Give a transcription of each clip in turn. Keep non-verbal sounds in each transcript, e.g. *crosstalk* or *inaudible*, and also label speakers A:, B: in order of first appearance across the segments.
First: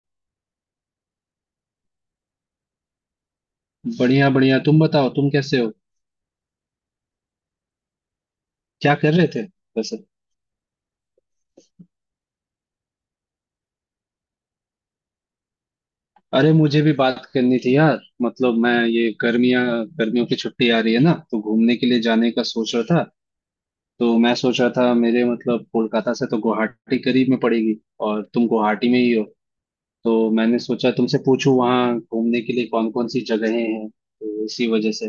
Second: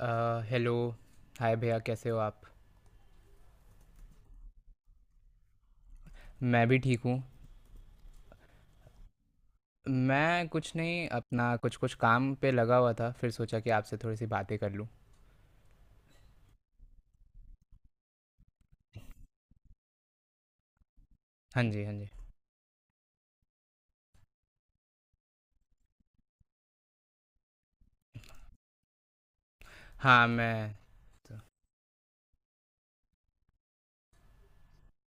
A: Hello. Hi भैया, कैसे हो आप?
B: बढ़िया बढ़िया, तुम बताओ, तुम कैसे हो।
A: मैं भी ठीक हूँ।
B: क्या कर रहे थे वैसे।
A: मैं कुछ नहीं, अपना कुछ कुछ काम पे लगा हुआ था, फिर सोचा कि आपसे थोड़ी सी बातें कर लूँ।
B: अरे, मुझे भी बात करनी थी यार। मतलब मैं ये गर्मियां गर्मियों की छुट्टी आ रही है ना, तो
A: हाँ
B: घूमने
A: जी,
B: के
A: हाँ
B: लिए
A: जी।
B: जाने का सोच रहा था। तो मैं सोच रहा था मेरे मतलब कोलकाता से तो गुवाहाटी करीब में पड़ेगी, और तुम गुवाहाटी में ही हो।
A: हाँ,
B: तो
A: मैं।
B: मैंने सोचा तुमसे पूछूं, वहाँ घूमने के लिए कौन कौन सी जगहें हैं, तो इसी वजह से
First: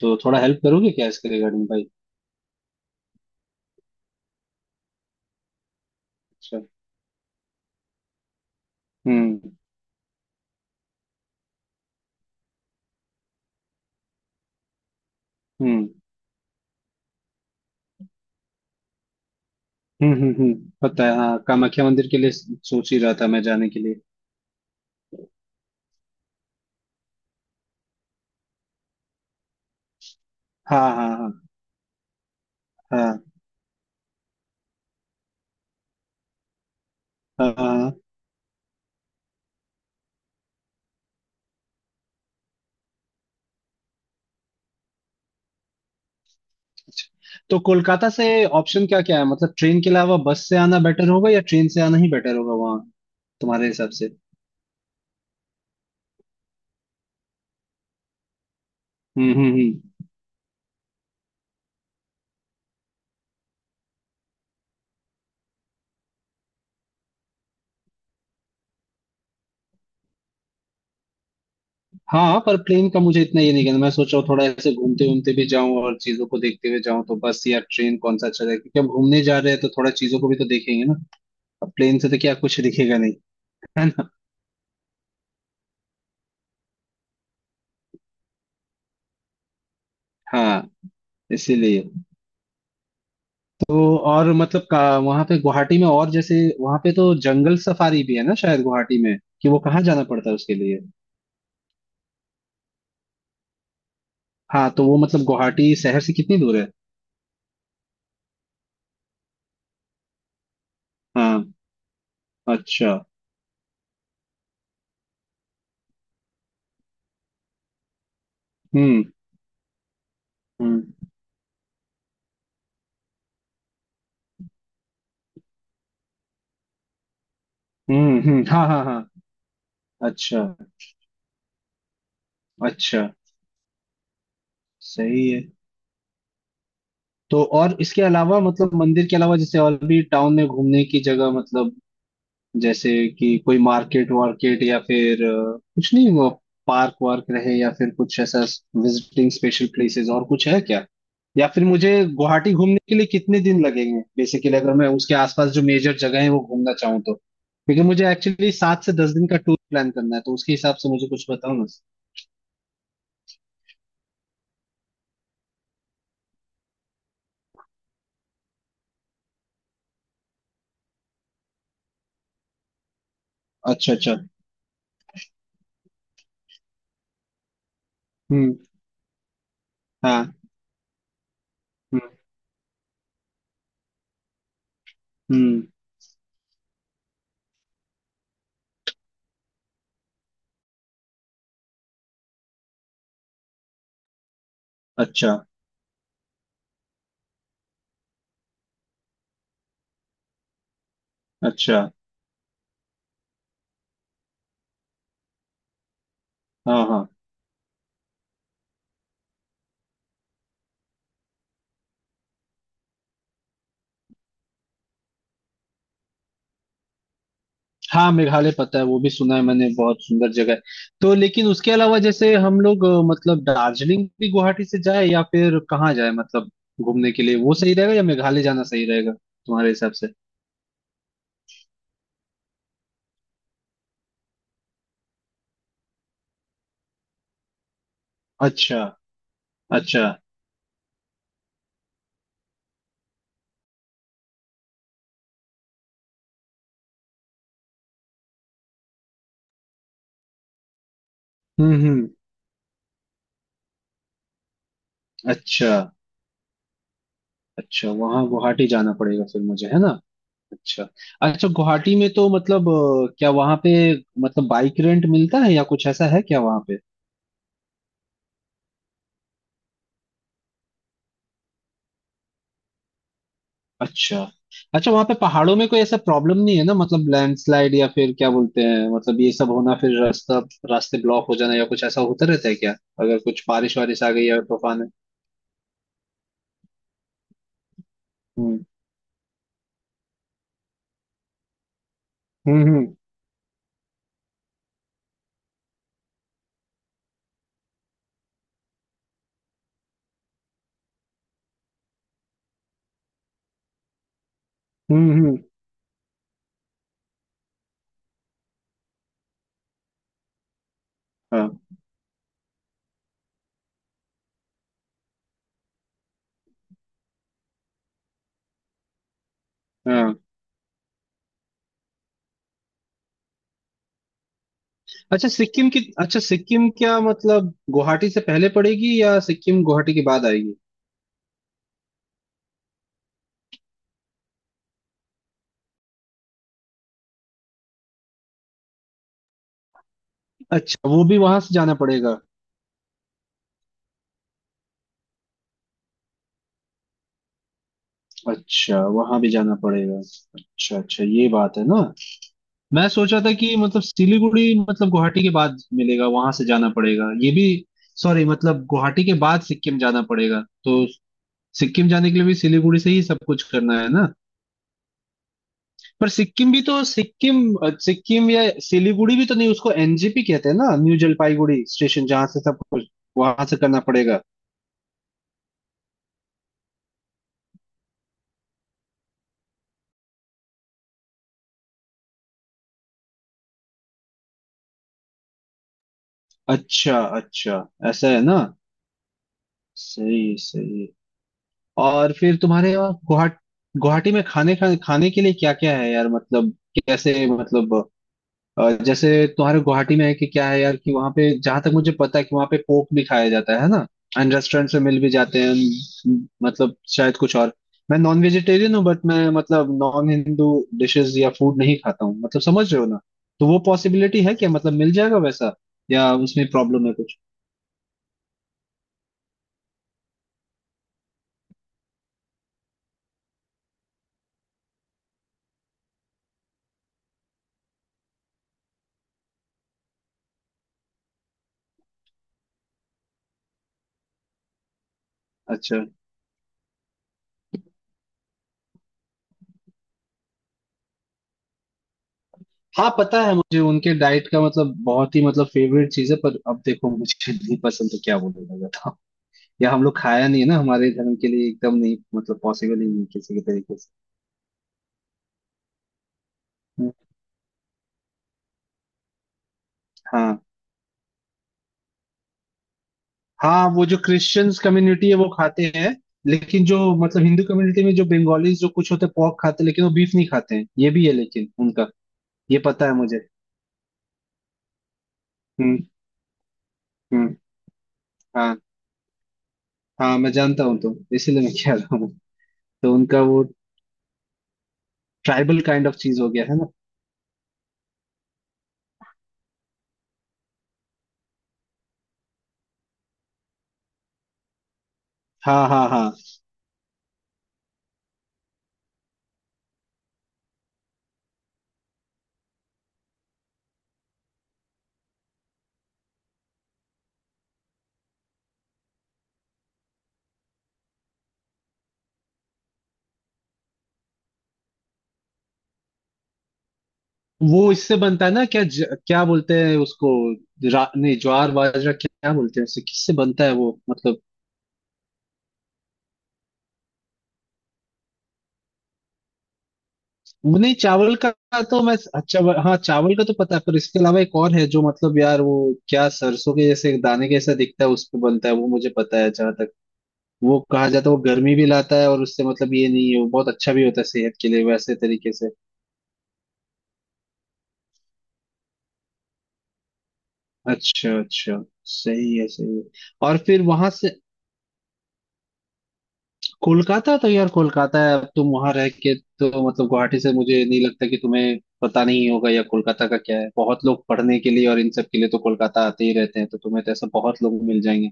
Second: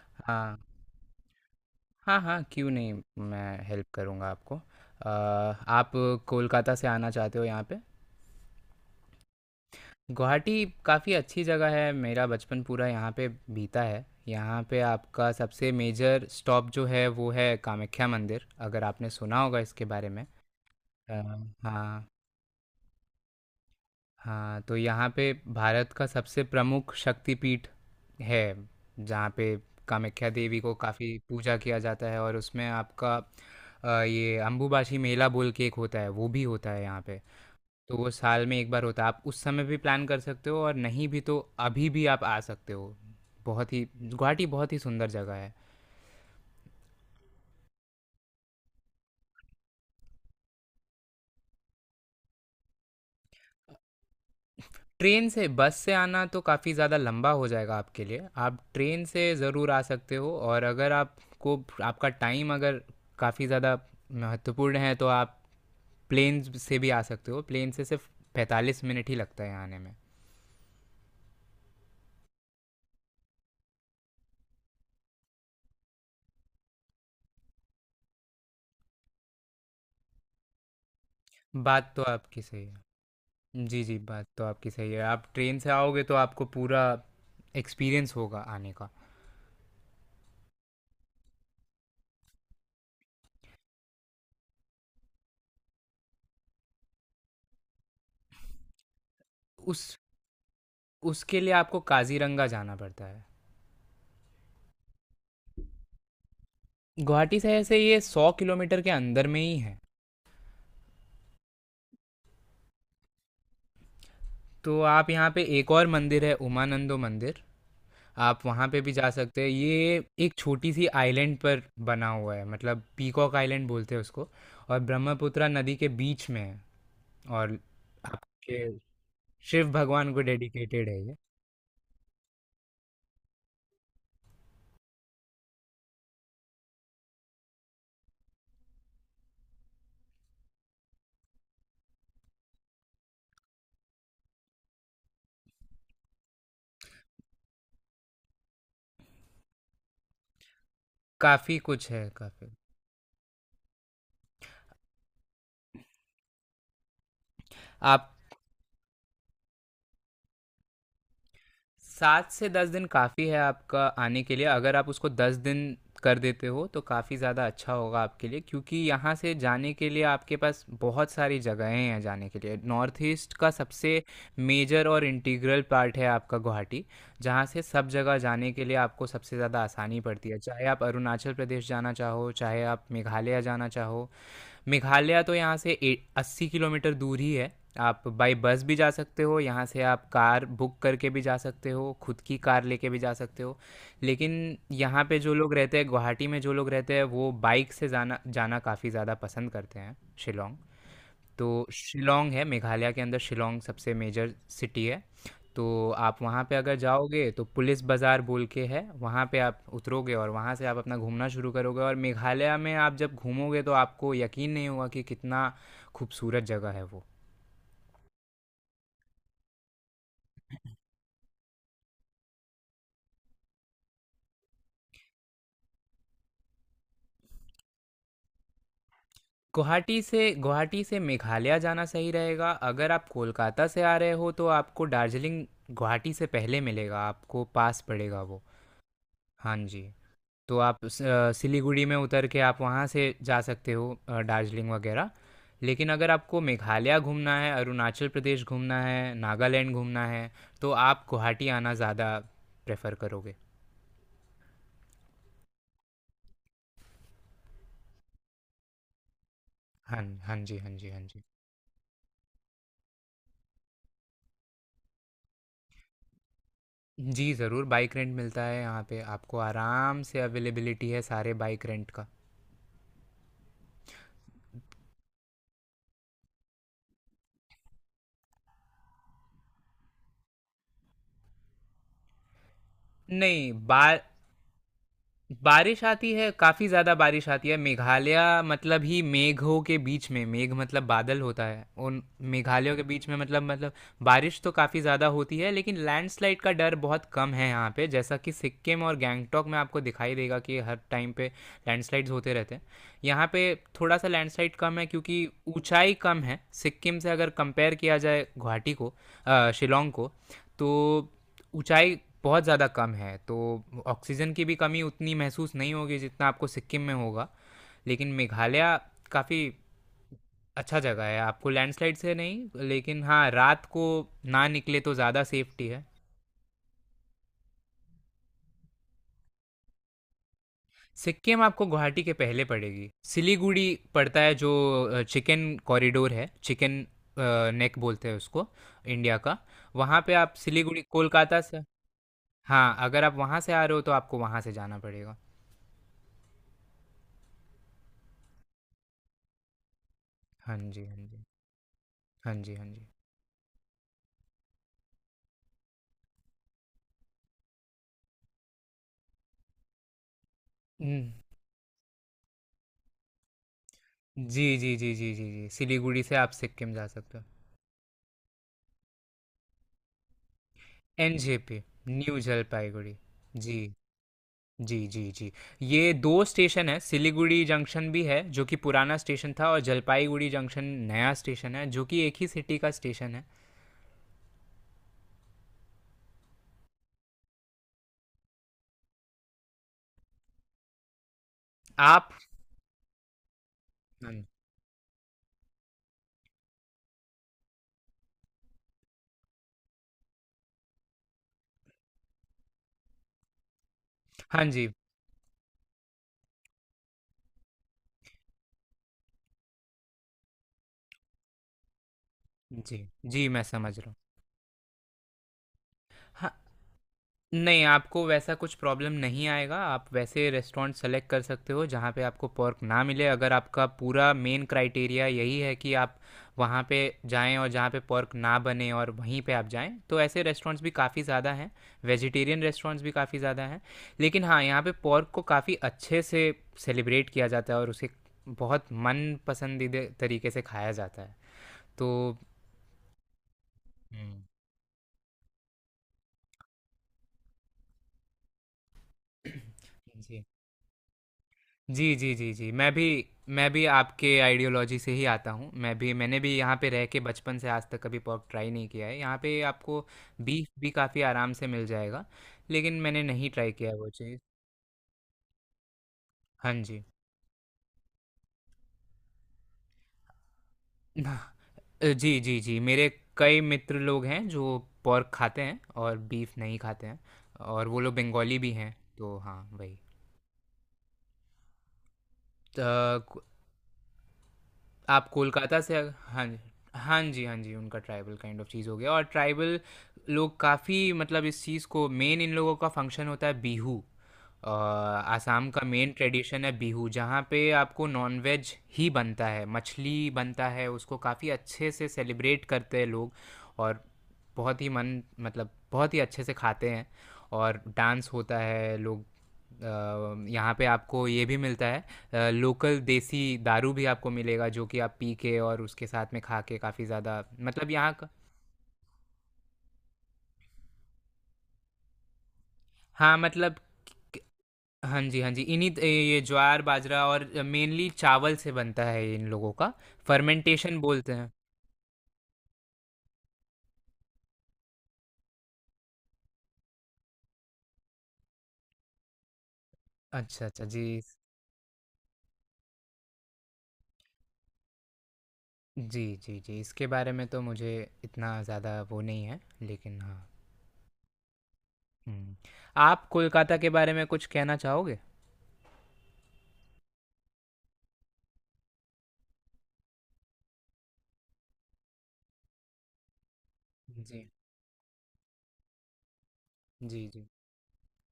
B: तो थोड़ा
A: हाँ
B: हेल्प करोगे क्या इसके रिगार्डिंग भाई।
A: हाँ, हाँ, क्यों नहीं, मैं हेल्प करूँगा आपको। आप
B: अच्छा।
A: कोलकाता से आना चाहते हो यहाँ पे।
B: हम्म।
A: गुवाहाटी काफ़ी अच्छी जगह है, मेरा बचपन पूरा यहाँ पे बीता है। यहाँ पे आपका सबसे
B: हम्म
A: मेजर स्टॉप जो है वो है कामाख्या मंदिर, अगर आपने सुना होगा इसके बारे में।
B: पता
A: अ,
B: है, हाँ कामाख्या
A: हाँ।
B: मंदिर के लिए सोच ही रहा था मैं जाने के लिए।
A: हाँ, तो यहाँ पे भारत का सबसे प्रमुख शक्तिपीठ है, जहाँ पे कामाख्या देवी को
B: हाँ
A: काफ़ी
B: हाँ।
A: पूजा किया जाता है। और उसमें आपका
B: हाँ।
A: ये अंबुबाची मेला बोल के एक होता है, वो भी होता है यहाँ पे।
B: हाँ हाँ।
A: तो वो साल में एक बार होता है, आप उस समय भी प्लान कर सकते हो, और नहीं भी तो अभी भी आप आ सकते हो। बहुत ही गुवाहाटी बहुत ही सुंदर जगह है।
B: अच्छा। तो कोलकाता से ऑप्शन क्या क्या है, मतलब ट्रेन के अलावा बस से आना बेटर होगा या ट्रेन से आना ही बेटर होगा वहाँ, तुम्हारे हिसाब से।
A: ट्रेन से बस से आना तो काफ़ी ज़्यादा लंबा हो जाएगा आपके लिए, आप ट्रेन से
B: हम्म हम्म
A: ज़रूर आ
B: हम्म।
A: सकते हो। और अगर आपको आपका टाइम अगर काफ़ी ज़्यादा महत्वपूर्ण है, तो आप प्लेन से भी आ सकते हो। प्लेन से सिर्फ 45 मिनट ही लगता है आने में।
B: हाँ पर प्लेन का मुझे इतना ये नहीं, कहना मैं सोच रहा हूँ थोड़ा ऐसे घूमते घूमते भी जाऊं और चीजों को देखते हुए जाऊं, तो बस या ट्रेन कौन सा अच्छा रहेगा, क्योंकि हम घूमने जा रहे हैं तो थोड़ा चीजों को भी तो देखेंगे ना। अब
A: बात
B: प्लेन
A: तो
B: से तो क्या
A: आपकी
B: कुछ
A: सही
B: दिखेगा
A: है।
B: नहीं,
A: जी
B: है
A: जी,
B: ना।
A: बात तो आपकी सही है। आप ट्रेन से आओगे तो आपको पूरा एक्सपीरियंस होगा आने का।
B: हाँ, इसीलिए। तो और मतलब का वहां पे गुवाहाटी में, और जैसे वहां पे तो जंगल सफारी भी है ना शायद गुवाहाटी में, कि वो कहाँ
A: उस
B: जाना पड़ता है उसके लिए।
A: उसके लिए आपको काजीरंगा जाना पड़ता है।
B: हाँ, तो वो मतलब गुवाहाटी शहर से कितनी दूर है।
A: गुवाहाटी शहर से ये 100 किलोमीटर के अंदर में ही है।
B: हाँ। अच्छा।
A: तो आप यहाँ पे एक और मंदिर है उमानंदो मंदिर, आप वहाँ पे भी
B: हम्म
A: जा सकते हैं। ये एक छोटी सी
B: हम्म
A: आइलैंड पर बना हुआ है, मतलब पीकॉक आइलैंड बोलते हैं उसको, और ब्रह्मपुत्रा नदी के बीच में है। और आपके
B: हाँ हाँ हाँ।
A: शिव भगवान को
B: अच्छा
A: डेडिकेटेड है ये।
B: अच्छा, सही है। तो और इसके अलावा मतलब मंदिर के अलावा जैसे और भी टाउन में घूमने की जगह, मतलब जैसे कि कोई मार्केट वार्केट या फिर कुछ नहीं वो पार्क वार्क रहे या फिर कुछ ऐसा विजिटिंग स्पेशल प्लेसेस और कुछ है क्या। या
A: काफ़ी
B: फिर
A: कुछ
B: मुझे
A: है काफ़ी।
B: गुवाहाटी घूमने के लिए कितने दिन लगेंगे बेसिकली, अगर मैं उसके आसपास जो मेजर जगह है वो घूमना चाहूँ तो, क्योंकि मुझे
A: आप
B: एक्चुअली 7 से 10 दिन का टूर प्लान करना है, तो उसके हिसाब से मुझे कुछ बताओ ना।
A: 7 से 10 दिन काफ़ी है आपका आने के लिए, अगर आप उसको 10 दिन कर देते हो, तो काफ़ी ज़्यादा अच्छा होगा आपके लिए, क्योंकि यहाँ से जाने के लिए आपके पास बहुत सारी जगहें हैं जाने के लिए। नॉर्थ ईस्ट का
B: अच्छा
A: सबसे
B: अच्छा।
A: मेजर और इंटीग्रल पार्ट है आपका गुवाहाटी, जहाँ से सब जगह जाने
B: हम्म।
A: के लिए आपको सबसे ज़्यादा आसानी पड़ती
B: हाँ।
A: है। चाहे आप अरुणाचल प्रदेश जाना
B: हम्म
A: चाहो, चाहे आप मेघालय जाना चाहो, मेघालय तो यहाँ
B: हम्म।
A: से 80 किलोमीटर दूर ही है। आप बाई बस भी जा सकते हो, यहाँ से आप कार बुक करके भी जा सकते हो, खुद की कार लेके भी जा सकते हो। लेकिन यहाँ पे जो
B: अच्छा
A: लोग रहते हैं, गुवाहाटी में जो लोग रहते हैं, वो बाइक से जाना जाना काफ़ी ज़्यादा पसंद करते हैं। शिलोंग तो
B: अच्छा।
A: शिलोंग है मेघालय के अंदर, शिलोंग सबसे मेजर सिटी है। तो आप वहाँ पे अगर
B: हाँ हाँ
A: जाओगे तो पुलिस बाज़ार बोल के है वहाँ पे, आप उतरोगे और वहाँ से आप अपना घूमना शुरू करोगे। और मेघालय में आप जब घूमोगे तो आपको यकीन नहीं होगा कि कितना खूबसूरत जगह है वो।
B: हाँ, मेघालय पता है, वो भी सुना है मैंने, बहुत सुंदर जगह है। तो लेकिन उसके अलावा जैसे हम लोग मतलब दार्जिलिंग भी गुवाहाटी से जाए या फिर कहाँ जाए, मतलब घूमने के लिए वो सही रहेगा या मेघालय जाना सही रहेगा, तुम्हारे हिसाब
A: गुवाहाटी
B: से।
A: से गुवाहाटी से मेघालय जाना सही रहेगा। अगर आप कोलकाता से आ रहे हो, तो आपको दार्जिलिंग गुवाहाटी से पहले मिलेगा, आपको पास पड़ेगा वो।
B: अच्छा।
A: हाँ जी।
B: अच्छा।
A: तो आप सिलीगुड़ी में उतर के आप वहाँ से जा सकते हो दार्जिलिंग वगैरह। लेकिन अगर आपको मेघालय घूमना है, अरुणाचल प्रदेश घूमना है, नागालैंड घूमना है, तो आप गुवाहाटी आना
B: हम्म।
A: ज़्यादा प्रेफर करोगे।
B: अच्छा। अच्छा, वहाँ गुवाहाटी जाना पड़ेगा फिर मुझे, है ना।
A: हाँ हाँ जी, हाँ
B: अच्छा।
A: जी, हाँ जी।
B: अच्छा, गुवाहाटी में तो मतलब क्या वहाँ पे मतलब बाइक रेंट मिलता है या कुछ ऐसा है क्या वहाँ पे।
A: जी ज़रूर, बाइक रेंट मिलता है यहाँ पे, आपको आराम से अवेलेबिलिटी है सारे बाइक रेंट का।
B: अच्छा। अच्छा, वहां पे पहाड़ों में कोई ऐसा प्रॉब्लम नहीं है ना, मतलब लैंडस्लाइड या फिर क्या बोलते हैं, मतलब ये सब होना, फिर रास्ता रास्ते ब्लॉक हो जाना या कुछ ऐसा होता रहता है क्या, अगर कुछ
A: नहीं
B: बारिश
A: बा
B: वारिश आ गई या तूफान है।
A: बारिश आती है, काफ़ी ज़्यादा बारिश आती है। मेघालय
B: हम्म।
A: मतलब ही मेघों के बीच में, मेघ मतलब बादल होता है, उन
B: हम्म हम्म
A: मेघालयों के बीच में, मतलब बारिश तो काफ़ी ज़्यादा होती है। लेकिन लैंडस्लाइड का डर बहुत कम है यहाँ पे, जैसा कि सिक्किम और गैंगटॉक में आपको दिखाई देगा कि हर टाइम पे लैंडस्लाइड्स होते रहते हैं। यहाँ पे थोड़ा सा लैंडस्लाइड कम है,
B: हम्म
A: क्योंकि
B: हम्म,
A: ऊंचाई कम है सिक्किम से। अगर कंपेयर किया जाए गुवाहाटी को, शिलोंग को, तो
B: हाँ
A: ऊँचाई बहुत ज़्यादा कम है। तो ऑक्सीजन की भी कमी उतनी महसूस नहीं होगी जितना आपको सिक्किम में होगा। लेकिन मेघालय काफ़ी
B: हाँ।
A: अच्छा जगह है, आपको लैंडस्लाइड से नहीं, लेकिन हाँ, रात को ना निकले तो ज़्यादा
B: अच्छा
A: सेफ्टी
B: सिक्किम की,
A: है।
B: अच्छा सिक्किम क्या मतलब गुवाहाटी से पहले पड़ेगी या सिक्किम गुवाहाटी के बाद आएगी।
A: सिक्किम आपको गुवाहाटी के पहले पड़ेगी। सिलीगुड़ी पड़ता है, जो चिकन कॉरिडोर है, चिकन नेक बोलते हैं उसको, इंडिया का। वहाँ पे आप सिलीगुड़ी
B: अच्छा, वो भी वहां
A: कोलकाता
B: से
A: से।
B: जाना पड़ेगा।
A: हाँ, अगर आप वहाँ से आ रहे हो तो आपको वहाँ से जाना पड़ेगा।
B: अच्छा, वहां भी जाना पड़ेगा।
A: हाँ
B: अच्छा
A: जी, हाँ
B: अच्छा,
A: जी।
B: ये बात है ना।
A: हाँ जी, हाँ जी।
B: मैं सोचा था कि मतलब सिलीगुड़ी मतलब गुवाहाटी के बाद मिलेगा, वहां से जाना पड़ेगा ये भी। सॉरी, मतलब गुवाहाटी के बाद सिक्किम जाना पड़ेगा तो।
A: हम्म।
B: सिक्किम जाने के लिए भी सिलीगुड़ी से ही सब कुछ करना है ना।
A: जी जी जी, जी जी जी, सिलीगुड़ी
B: पर
A: से आप सिक्किम जा सकते हो।
B: सिक्किम या सिलीगुड़ी भी तो नहीं उसको एनजेपी कहते हैं ना, new
A: NJP,
B: Jalpaiguri station,
A: new
B: जहां से सब कुछ
A: जलपाईगुड़ी।
B: वहां से
A: जी।
B: करना पड़ेगा।
A: जी जी जी। ये दो स्टेशन है, सिलीगुड़ी जंक्शन भी है जो कि पुराना स्टेशन था, और जलपाईगुड़ी जंक्शन नया स्टेशन है, जो कि एक ही सिटी का स्टेशन है।
B: अच्छा अच्छा, ऐसा है ना। सही सही।
A: आप
B: और फिर तुम्हारे यहाँ गुवाहाटी गुवाहाटी में
A: हाँ।
B: खाने खाने खाने के लिए क्या क्या है यार, मतलब कैसे, मतलब जैसे तुम्हारे गुवाहाटी में है कि क्या है यार, कि वहां पे जहां तक मुझे पता है कि वहां पे पोक भी खाया जाता है ना, एंड
A: हाँ जी।
B: रेस्टोरेंट से मिल भी जाते हैं and मतलब शायद कुछ और। मैं नॉन वेजिटेरियन हूँ बट मैं मतलब नॉन हिंदू डिशेस या फूड नहीं खाता हूँ, मतलब समझ
A: जी,
B: रहे हो ना।
A: जी मैं
B: तो वो
A: समझ रहा हूँ।
B: पॉसिबिलिटी है क्या, मतलब मिल जाएगा वैसा या
A: हाँ,
B: उसमें प्रॉब्लम है कुछ।
A: नहीं, आपको वैसा कुछ प्रॉब्लम नहीं आएगा। आप वैसे रेस्टोरेंट सेलेक्ट कर सकते हो जहाँ पे आपको पोर्क ना मिले। अगर आपका पूरा मेन क्राइटेरिया यही है कि आप वहाँ पे जाएँ और जहाँ पे पोर्क ना बने और वहीं पे आप जाएँ, तो ऐसे रेस्टोरेंट्स भी काफ़ी ज़्यादा हैं। वेजिटेरियन रेस्टोरेंट्स भी काफ़ी ज़्यादा हैं। लेकिन हाँ, यहाँ पे पोर्क को काफ़ी
B: अच्छा।
A: अच्छे से सेलिब्रेट किया जाता है, और उसे बहुत मन पसंदीदा तरीके से खाया जाता है। तो
B: हाँ पता है मुझे उनके
A: हुँ।
B: डाइट का, मतलब बहुत ही मतलब फेवरेट चीज है, पर अब देखो मुझे नहीं पसंद तो क्या बोलूंगा। या हम
A: *clears throat*
B: लोग
A: जी।
B: खाया नहीं है ना, हमारे धर्म के लिए एकदम
A: जी,
B: नहीं,
A: जी, जी,
B: मतलब
A: जी। मैं
B: पॉसिबल
A: भी
B: ही नहीं किसी के
A: मैं भी
B: तरीके से।
A: आपके आइडियोलॉजी से ही आता हूँ। मैं भी, मैंने भी यहाँ पे रह
B: हम्म,
A: के बचपन से आज तक कभी पोर्क ट्राई नहीं किया है। यहाँ पे आपको
B: हाँ
A: बीफ भी काफ़ी आराम से मिल जाएगा, लेकिन मैंने नहीं ट्राई
B: हाँ।
A: किया है
B: वो
A: वो
B: जो
A: चीज़।
B: क्रिश्चियंस कम्युनिटी है वो खाते हैं,
A: हाँ
B: लेकिन जो
A: जी।
B: मतलब हिंदू कम्युनिटी में जो बंगालीज जो कुछ होते हैं पोर्क खाते हैं, लेकिन वो बीफ नहीं खाते हैं, ये भी है,
A: ना-
B: लेकिन उनका
A: जी, जी, जी।
B: ये पता
A: मेरे
B: है मुझे।
A: कई मित्र लोग हैं जो पोर्क खाते हैं
B: हम्म
A: और बीफ नहीं खाते हैं,
B: हम्म।
A: और वो लोग बंगाली भी
B: हाँ,
A: हैं, तो हाँ, वही।
B: हाँ मैं जानता हूँ, तो इसीलिए मैं कह रहा हूँ। तो
A: त
B: उनका वो
A: आप कोलकाता
B: ट्राइबल
A: से
B: काइंड ऑफ चीज
A: हाँ
B: हो
A: जी।
B: गया है ना।
A: हाँ जी, हाँ जी, उनका ट्राइबल काइंड ऑफ चीज़ हो गया। और ट्राइबल लोग काफ़ी, मतलब इस चीज़ को, मेन इन लोगों का फंक्शन होता है बिहू। आसाम का
B: हाँ हाँ
A: मेन
B: हाँ।
A: ट्रेडिशन है बिहू, जहाँ पे आपको नॉनवेज ही बनता है, मछली बनता है, उसको काफ़ी अच्छे से सेलिब्रेट करते हैं लोग। और बहुत ही मन, मतलब बहुत ही अच्छे से खाते हैं और डांस होता है लोग। यहाँ पे आपको ये भी मिलता है, लोकल देसी दारू भी आपको मिलेगा, जो कि आप पी के और उसके साथ में खा के काफ़ी ज़्यादा, मतलब
B: वो
A: यहाँ
B: इससे
A: का
B: बनता है ना, क्या बोलते हैं उसको, नहीं ज्वार बाजरा क्या बोलते हैं, उससे किससे
A: हाँ,
B: बनता है
A: मतलब
B: वो,
A: क-
B: मतलब।
A: हाँ जी, हाँ जी, ये ज्वार बाजरा और मेनली चावल से बनता है, इन लोगों का
B: नहीं,
A: फर्मेंटेशन बोलते
B: चावल का।
A: हैं।
B: हाँ, चावल का तो पता है, पर इसके अलावा एक और है जो मतलब यार वो क्या सरसों के जैसे दाने के जैसा दिखता है उस पे बनता है वो, मुझे पता है जहां तक।
A: अच्छा
B: वो
A: अच्छा जी।
B: कहा जाता है वो गर्मी भी लाता है, और उससे मतलब ये नहीं है, वो बहुत अच्छा भी होता है सेहत के लिए वैसे तरीके से।
A: जी जी, जी इसके बारे में तो मुझे इतना ज़्यादा वो नहीं है, लेकिन हाँ।
B: अच्छा अच्छा,
A: हम्म।
B: सही है सही है।
A: आप
B: और
A: कोलकाता
B: फिर
A: के
B: वहां
A: बारे में
B: से
A: कुछ कहना चाहोगे?
B: कोलकाता, तो यार कोलकाता है, अब तुम वहां रह के तो मतलब गुवाहाटी से, मुझे नहीं लगता कि तुम्हें पता नहीं होगा या कोलकाता का क्या है, बहुत लोग
A: जी
B: पढ़ने के लिए और इन सब के लिए तो कोलकाता आते ही रहते हैं, तो तुम्हें तो
A: जी
B: ऐसा
A: जी,
B: बहुत लोग मिल जाएंगे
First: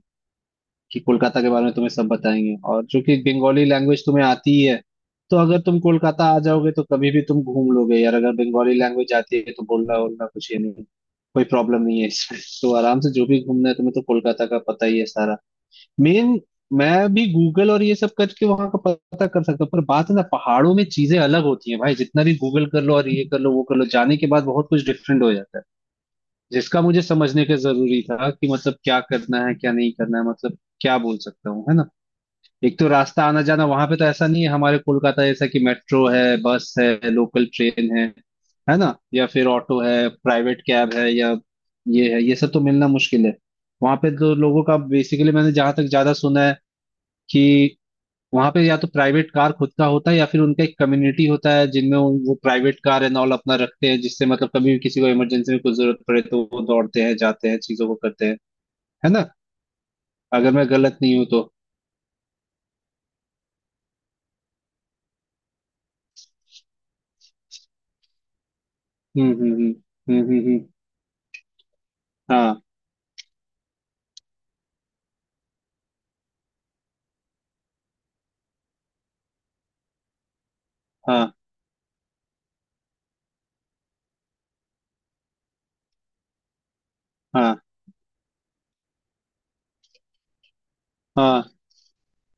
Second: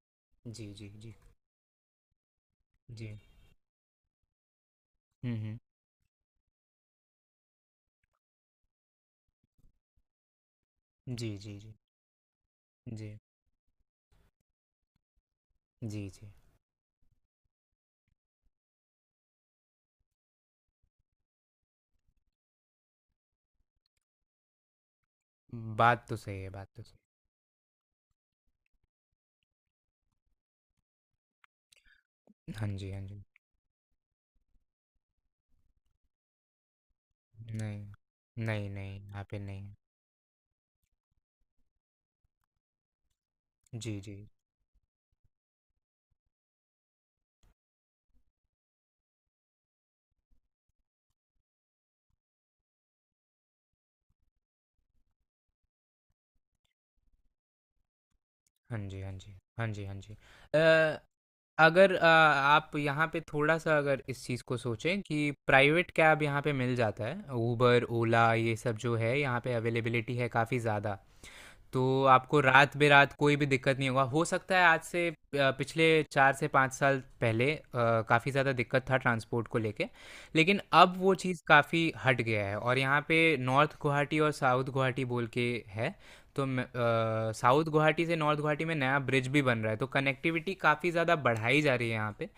A: जी जी
B: कि
A: जी
B: कोलकाता के बारे में तुम्हें सब बताएंगे, और चूंकि
A: जी।
B: बंगाली लैंग्वेज तुम्हें आती ही है, तो
A: हम्म।
B: अगर तुम कोलकाता आ जाओगे तो कभी भी तुम घूम लोगे यार, अगर बंगाली लैंग्वेज आती है तो बोलना बोलना कुछ ये नहीं,
A: जी,
B: कोई
A: जी, जी।
B: प्रॉब्लम नहीं है इसमें, तो आराम से
A: जी।
B: जो भी घूमना है, तुम्हें तो कोलकाता का पता ही है सारा
A: जी, जी।
B: मेन। मैं भी गूगल और ये सब करके वहां का पता कर सकता हूँ, पर बात है ना पहाड़ों में चीजें अलग होती हैं भाई, जितना भी गूगल कर लो और ये कर लो वो कर लो, जाने के बाद बहुत कुछ डिफरेंट हो जाता है,
A: बात तो सही है, बात
B: जिसका
A: तो सही
B: मुझे समझने का जरूरी था कि मतलब क्या करना है क्या नहीं करना है, मतलब क्या बोल सकता हूँ, है ना।
A: है। हाँ
B: एक तो
A: जी, हाँ जी।
B: रास्ता आना जाना वहां पे, तो ऐसा नहीं है हमारे कोलकाता जैसा कि मेट्रो है, बस है, लोकल
A: नहीं।
B: ट्रेन है
A: नहीं,
B: है ना,
A: नहीं, यहाँ
B: या
A: पे
B: फिर
A: नहीं।
B: ऑटो है, प्राइवेट कैब है, या ये है, ये सब तो मिलना मुश्किल है वहां
A: जी,
B: पे,
A: जी।
B: तो लोगों का बेसिकली मैंने जहां तक ज्यादा सुना है कि वहां पे या तो प्राइवेट कार खुद का होता है, या फिर उनका एक कम्युनिटी होता है जिनमें वो प्राइवेट कार एंड ऑल अपना रखते हैं, जिससे मतलब कभी भी किसी को इमरजेंसी में कुछ जरूरत पड़े तो वो दौड़ते हैं जाते हैं चीजों को करते हैं,
A: हाँ जी, हाँ
B: है ना,
A: जी। हाँ जी, हाँ जी।
B: अगर मैं गलत नहीं हूँ तो।
A: अगर आप यहाँ पे थोड़ा-सा अगर इस चीज़ को सोचें, कि प्राइवेट कैब यहाँ पे मिल जाता है, उबर, ओला ये सब जो है,
B: हम्म
A: यहाँ
B: हम्म
A: पे
B: हम्म
A: अवेलेबिलिटी
B: हम्म
A: है
B: हम्म
A: काफ़ी
B: हम्म,
A: ज़्यादा। तो आपको
B: हाँ
A: रात बेरात कोई भी दिक्कत नहीं होगा। हो सकता है आज से, पिछले 4 से 5 साल पहले काफ़ी ज़्यादा दिक्कत था ट्रांसपोर्ट को लेके, लेकिन अब वो
B: हाँ
A: चीज़ काफ़ी हट गया है। और यहाँ पे नॉर्थ गुवाहाटी और साउथ गुवाहाटी बोल के है, तो
B: हाँ
A: साउथ गुवाहाटी से नॉर्थ गुवाहाटी में नया ब्रिज भी बन रहा है, तो कनेक्टिविटी काफ़ी ज़्यादा
B: हाँ।
A: बढ़ाई जा रही है यहाँ पे।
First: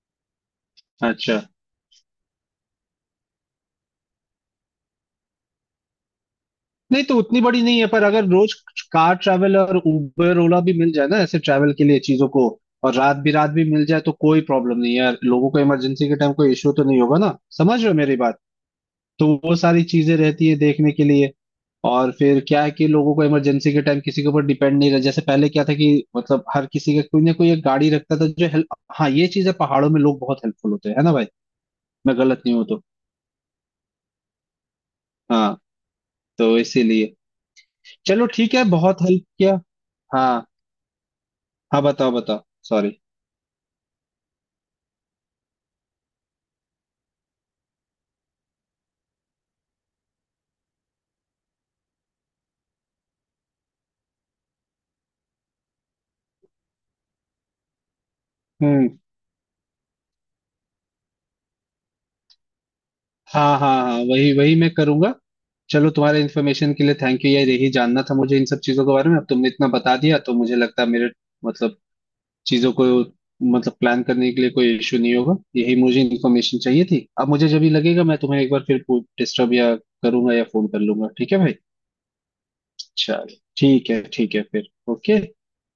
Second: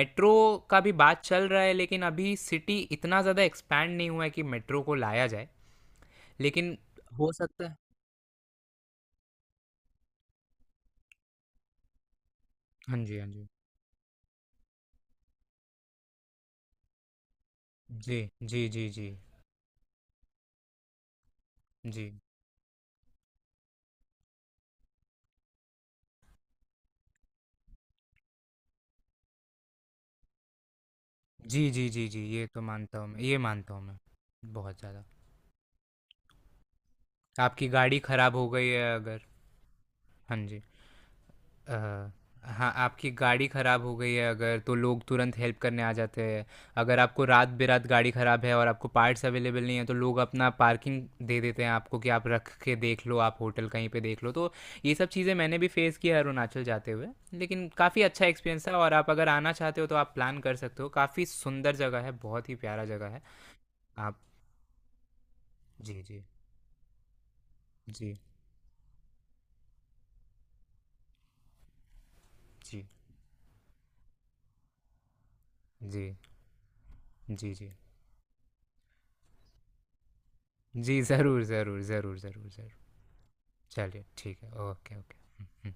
A: मेट्रो का भी बात
B: अच्छा,
A: चल रहा है, लेकिन अभी सिटी इतना ज़्यादा एक्सपैंड नहीं हुआ है कि मेट्रो को लाया जाए, लेकिन
B: नहीं तो
A: हो
B: उतनी बड़ी
A: सकता है।
B: नहीं है, पर अगर रोज कार ट्रैवल और उबर ओला भी मिल जाए ना ऐसे ट्रैवल के लिए चीजों को, और
A: हाँ
B: रात
A: जी, हाँ
B: भी
A: जी।
B: रात भी मिल जाए, तो कोई प्रॉब्लम नहीं है यार, लोगों को इमरजेंसी के टाइम कोई इश्यू तो नहीं होगा ना, समझ रहे हो मेरी
A: जी
B: बात।
A: जी जी, जी
B: तो वो सारी चीजें रहती है देखने के लिए,
A: जी
B: और फिर क्या है कि लोगों को इमरजेंसी के टाइम किसी के ऊपर डिपेंड नहीं रह, जैसे पहले क्या था कि मतलब हर किसी का कोई ना कोई एक गाड़ी रखता था जो हेल्प, हाँ ये चीज है पहाड़ों में लोग बहुत हेल्पफुल होते हैं, है ना भाई,
A: जी, जी जी
B: मैं
A: जी
B: गलत
A: ये
B: नहीं
A: तो
B: हूँ तो।
A: मानता हूँ मैं, ये मानता हूँ मैं, बहुत ज़्यादा।
B: हाँ, तो इसीलिए
A: आपकी गाड़ी
B: चलो
A: खराब हो
B: ठीक है,
A: गई है
B: बहुत
A: अगर,
B: हेल्प किया।
A: हाँ
B: हाँ,
A: जी।
B: हाँ
A: अ,
B: बताओ बताओ।
A: हाँ,
B: सॉरी।
A: आपकी गाड़ी ख़राब हो गई है अगर, तो लोग तुरंत हेल्प करने आ जाते हैं। अगर आपको रात बेरात गाड़ी ख़राब है और आपको पार्ट्स अवेलेबल नहीं है, तो लोग अपना पार्किंग दे देते हैं आपको, कि आप रख के देख लो, आप होटल कहीं पे देख लो। तो ये सब चीज़ें मैंने भी फेस किया है अरुणाचल जाते हुए, लेकिन काफ़ी अच्छा एक्सपीरियंस था। और
B: हम्म।
A: आप अगर आना चाहते हो तो आप प्लान कर सकते हो, काफ़ी सुंदर जगह है, बहुत ही प्यारा जगह है।
B: हाँ हाँ हाँ,
A: आप
B: वही वही मैं करूंगा। चलो
A: जी,
B: तुम्हारे
A: जी
B: इन्फॉर्मेशन के लिए थैंक यू यार, यही जानना था
A: जी
B: मुझे इन सब चीजों के बारे में, अब तुमने इतना बता दिया तो मुझे लगता है मेरे मतलब चीजों
A: जी,
B: को मतलब प्लान करने के लिए कोई इश्यू नहीं होगा, यही मुझे
A: जी
B: इन्फॉर्मेशन चाहिए थी। अब मुझे
A: जी
B: जब
A: जी
B: भी लगेगा मैं तुम्हें एक बार फिर डिस्टर्ब या करूंगा या फोन कर
A: जी।
B: लूंगा, ठीक है
A: ज़रूर
B: भाई।
A: ज़रूर ज़रूर ज़रूर ज़रूर।
B: चलो ठीक है,
A: चलिए
B: ठीक
A: ठीक
B: है
A: है,
B: फिर,
A: ओके ओके।
B: ओके।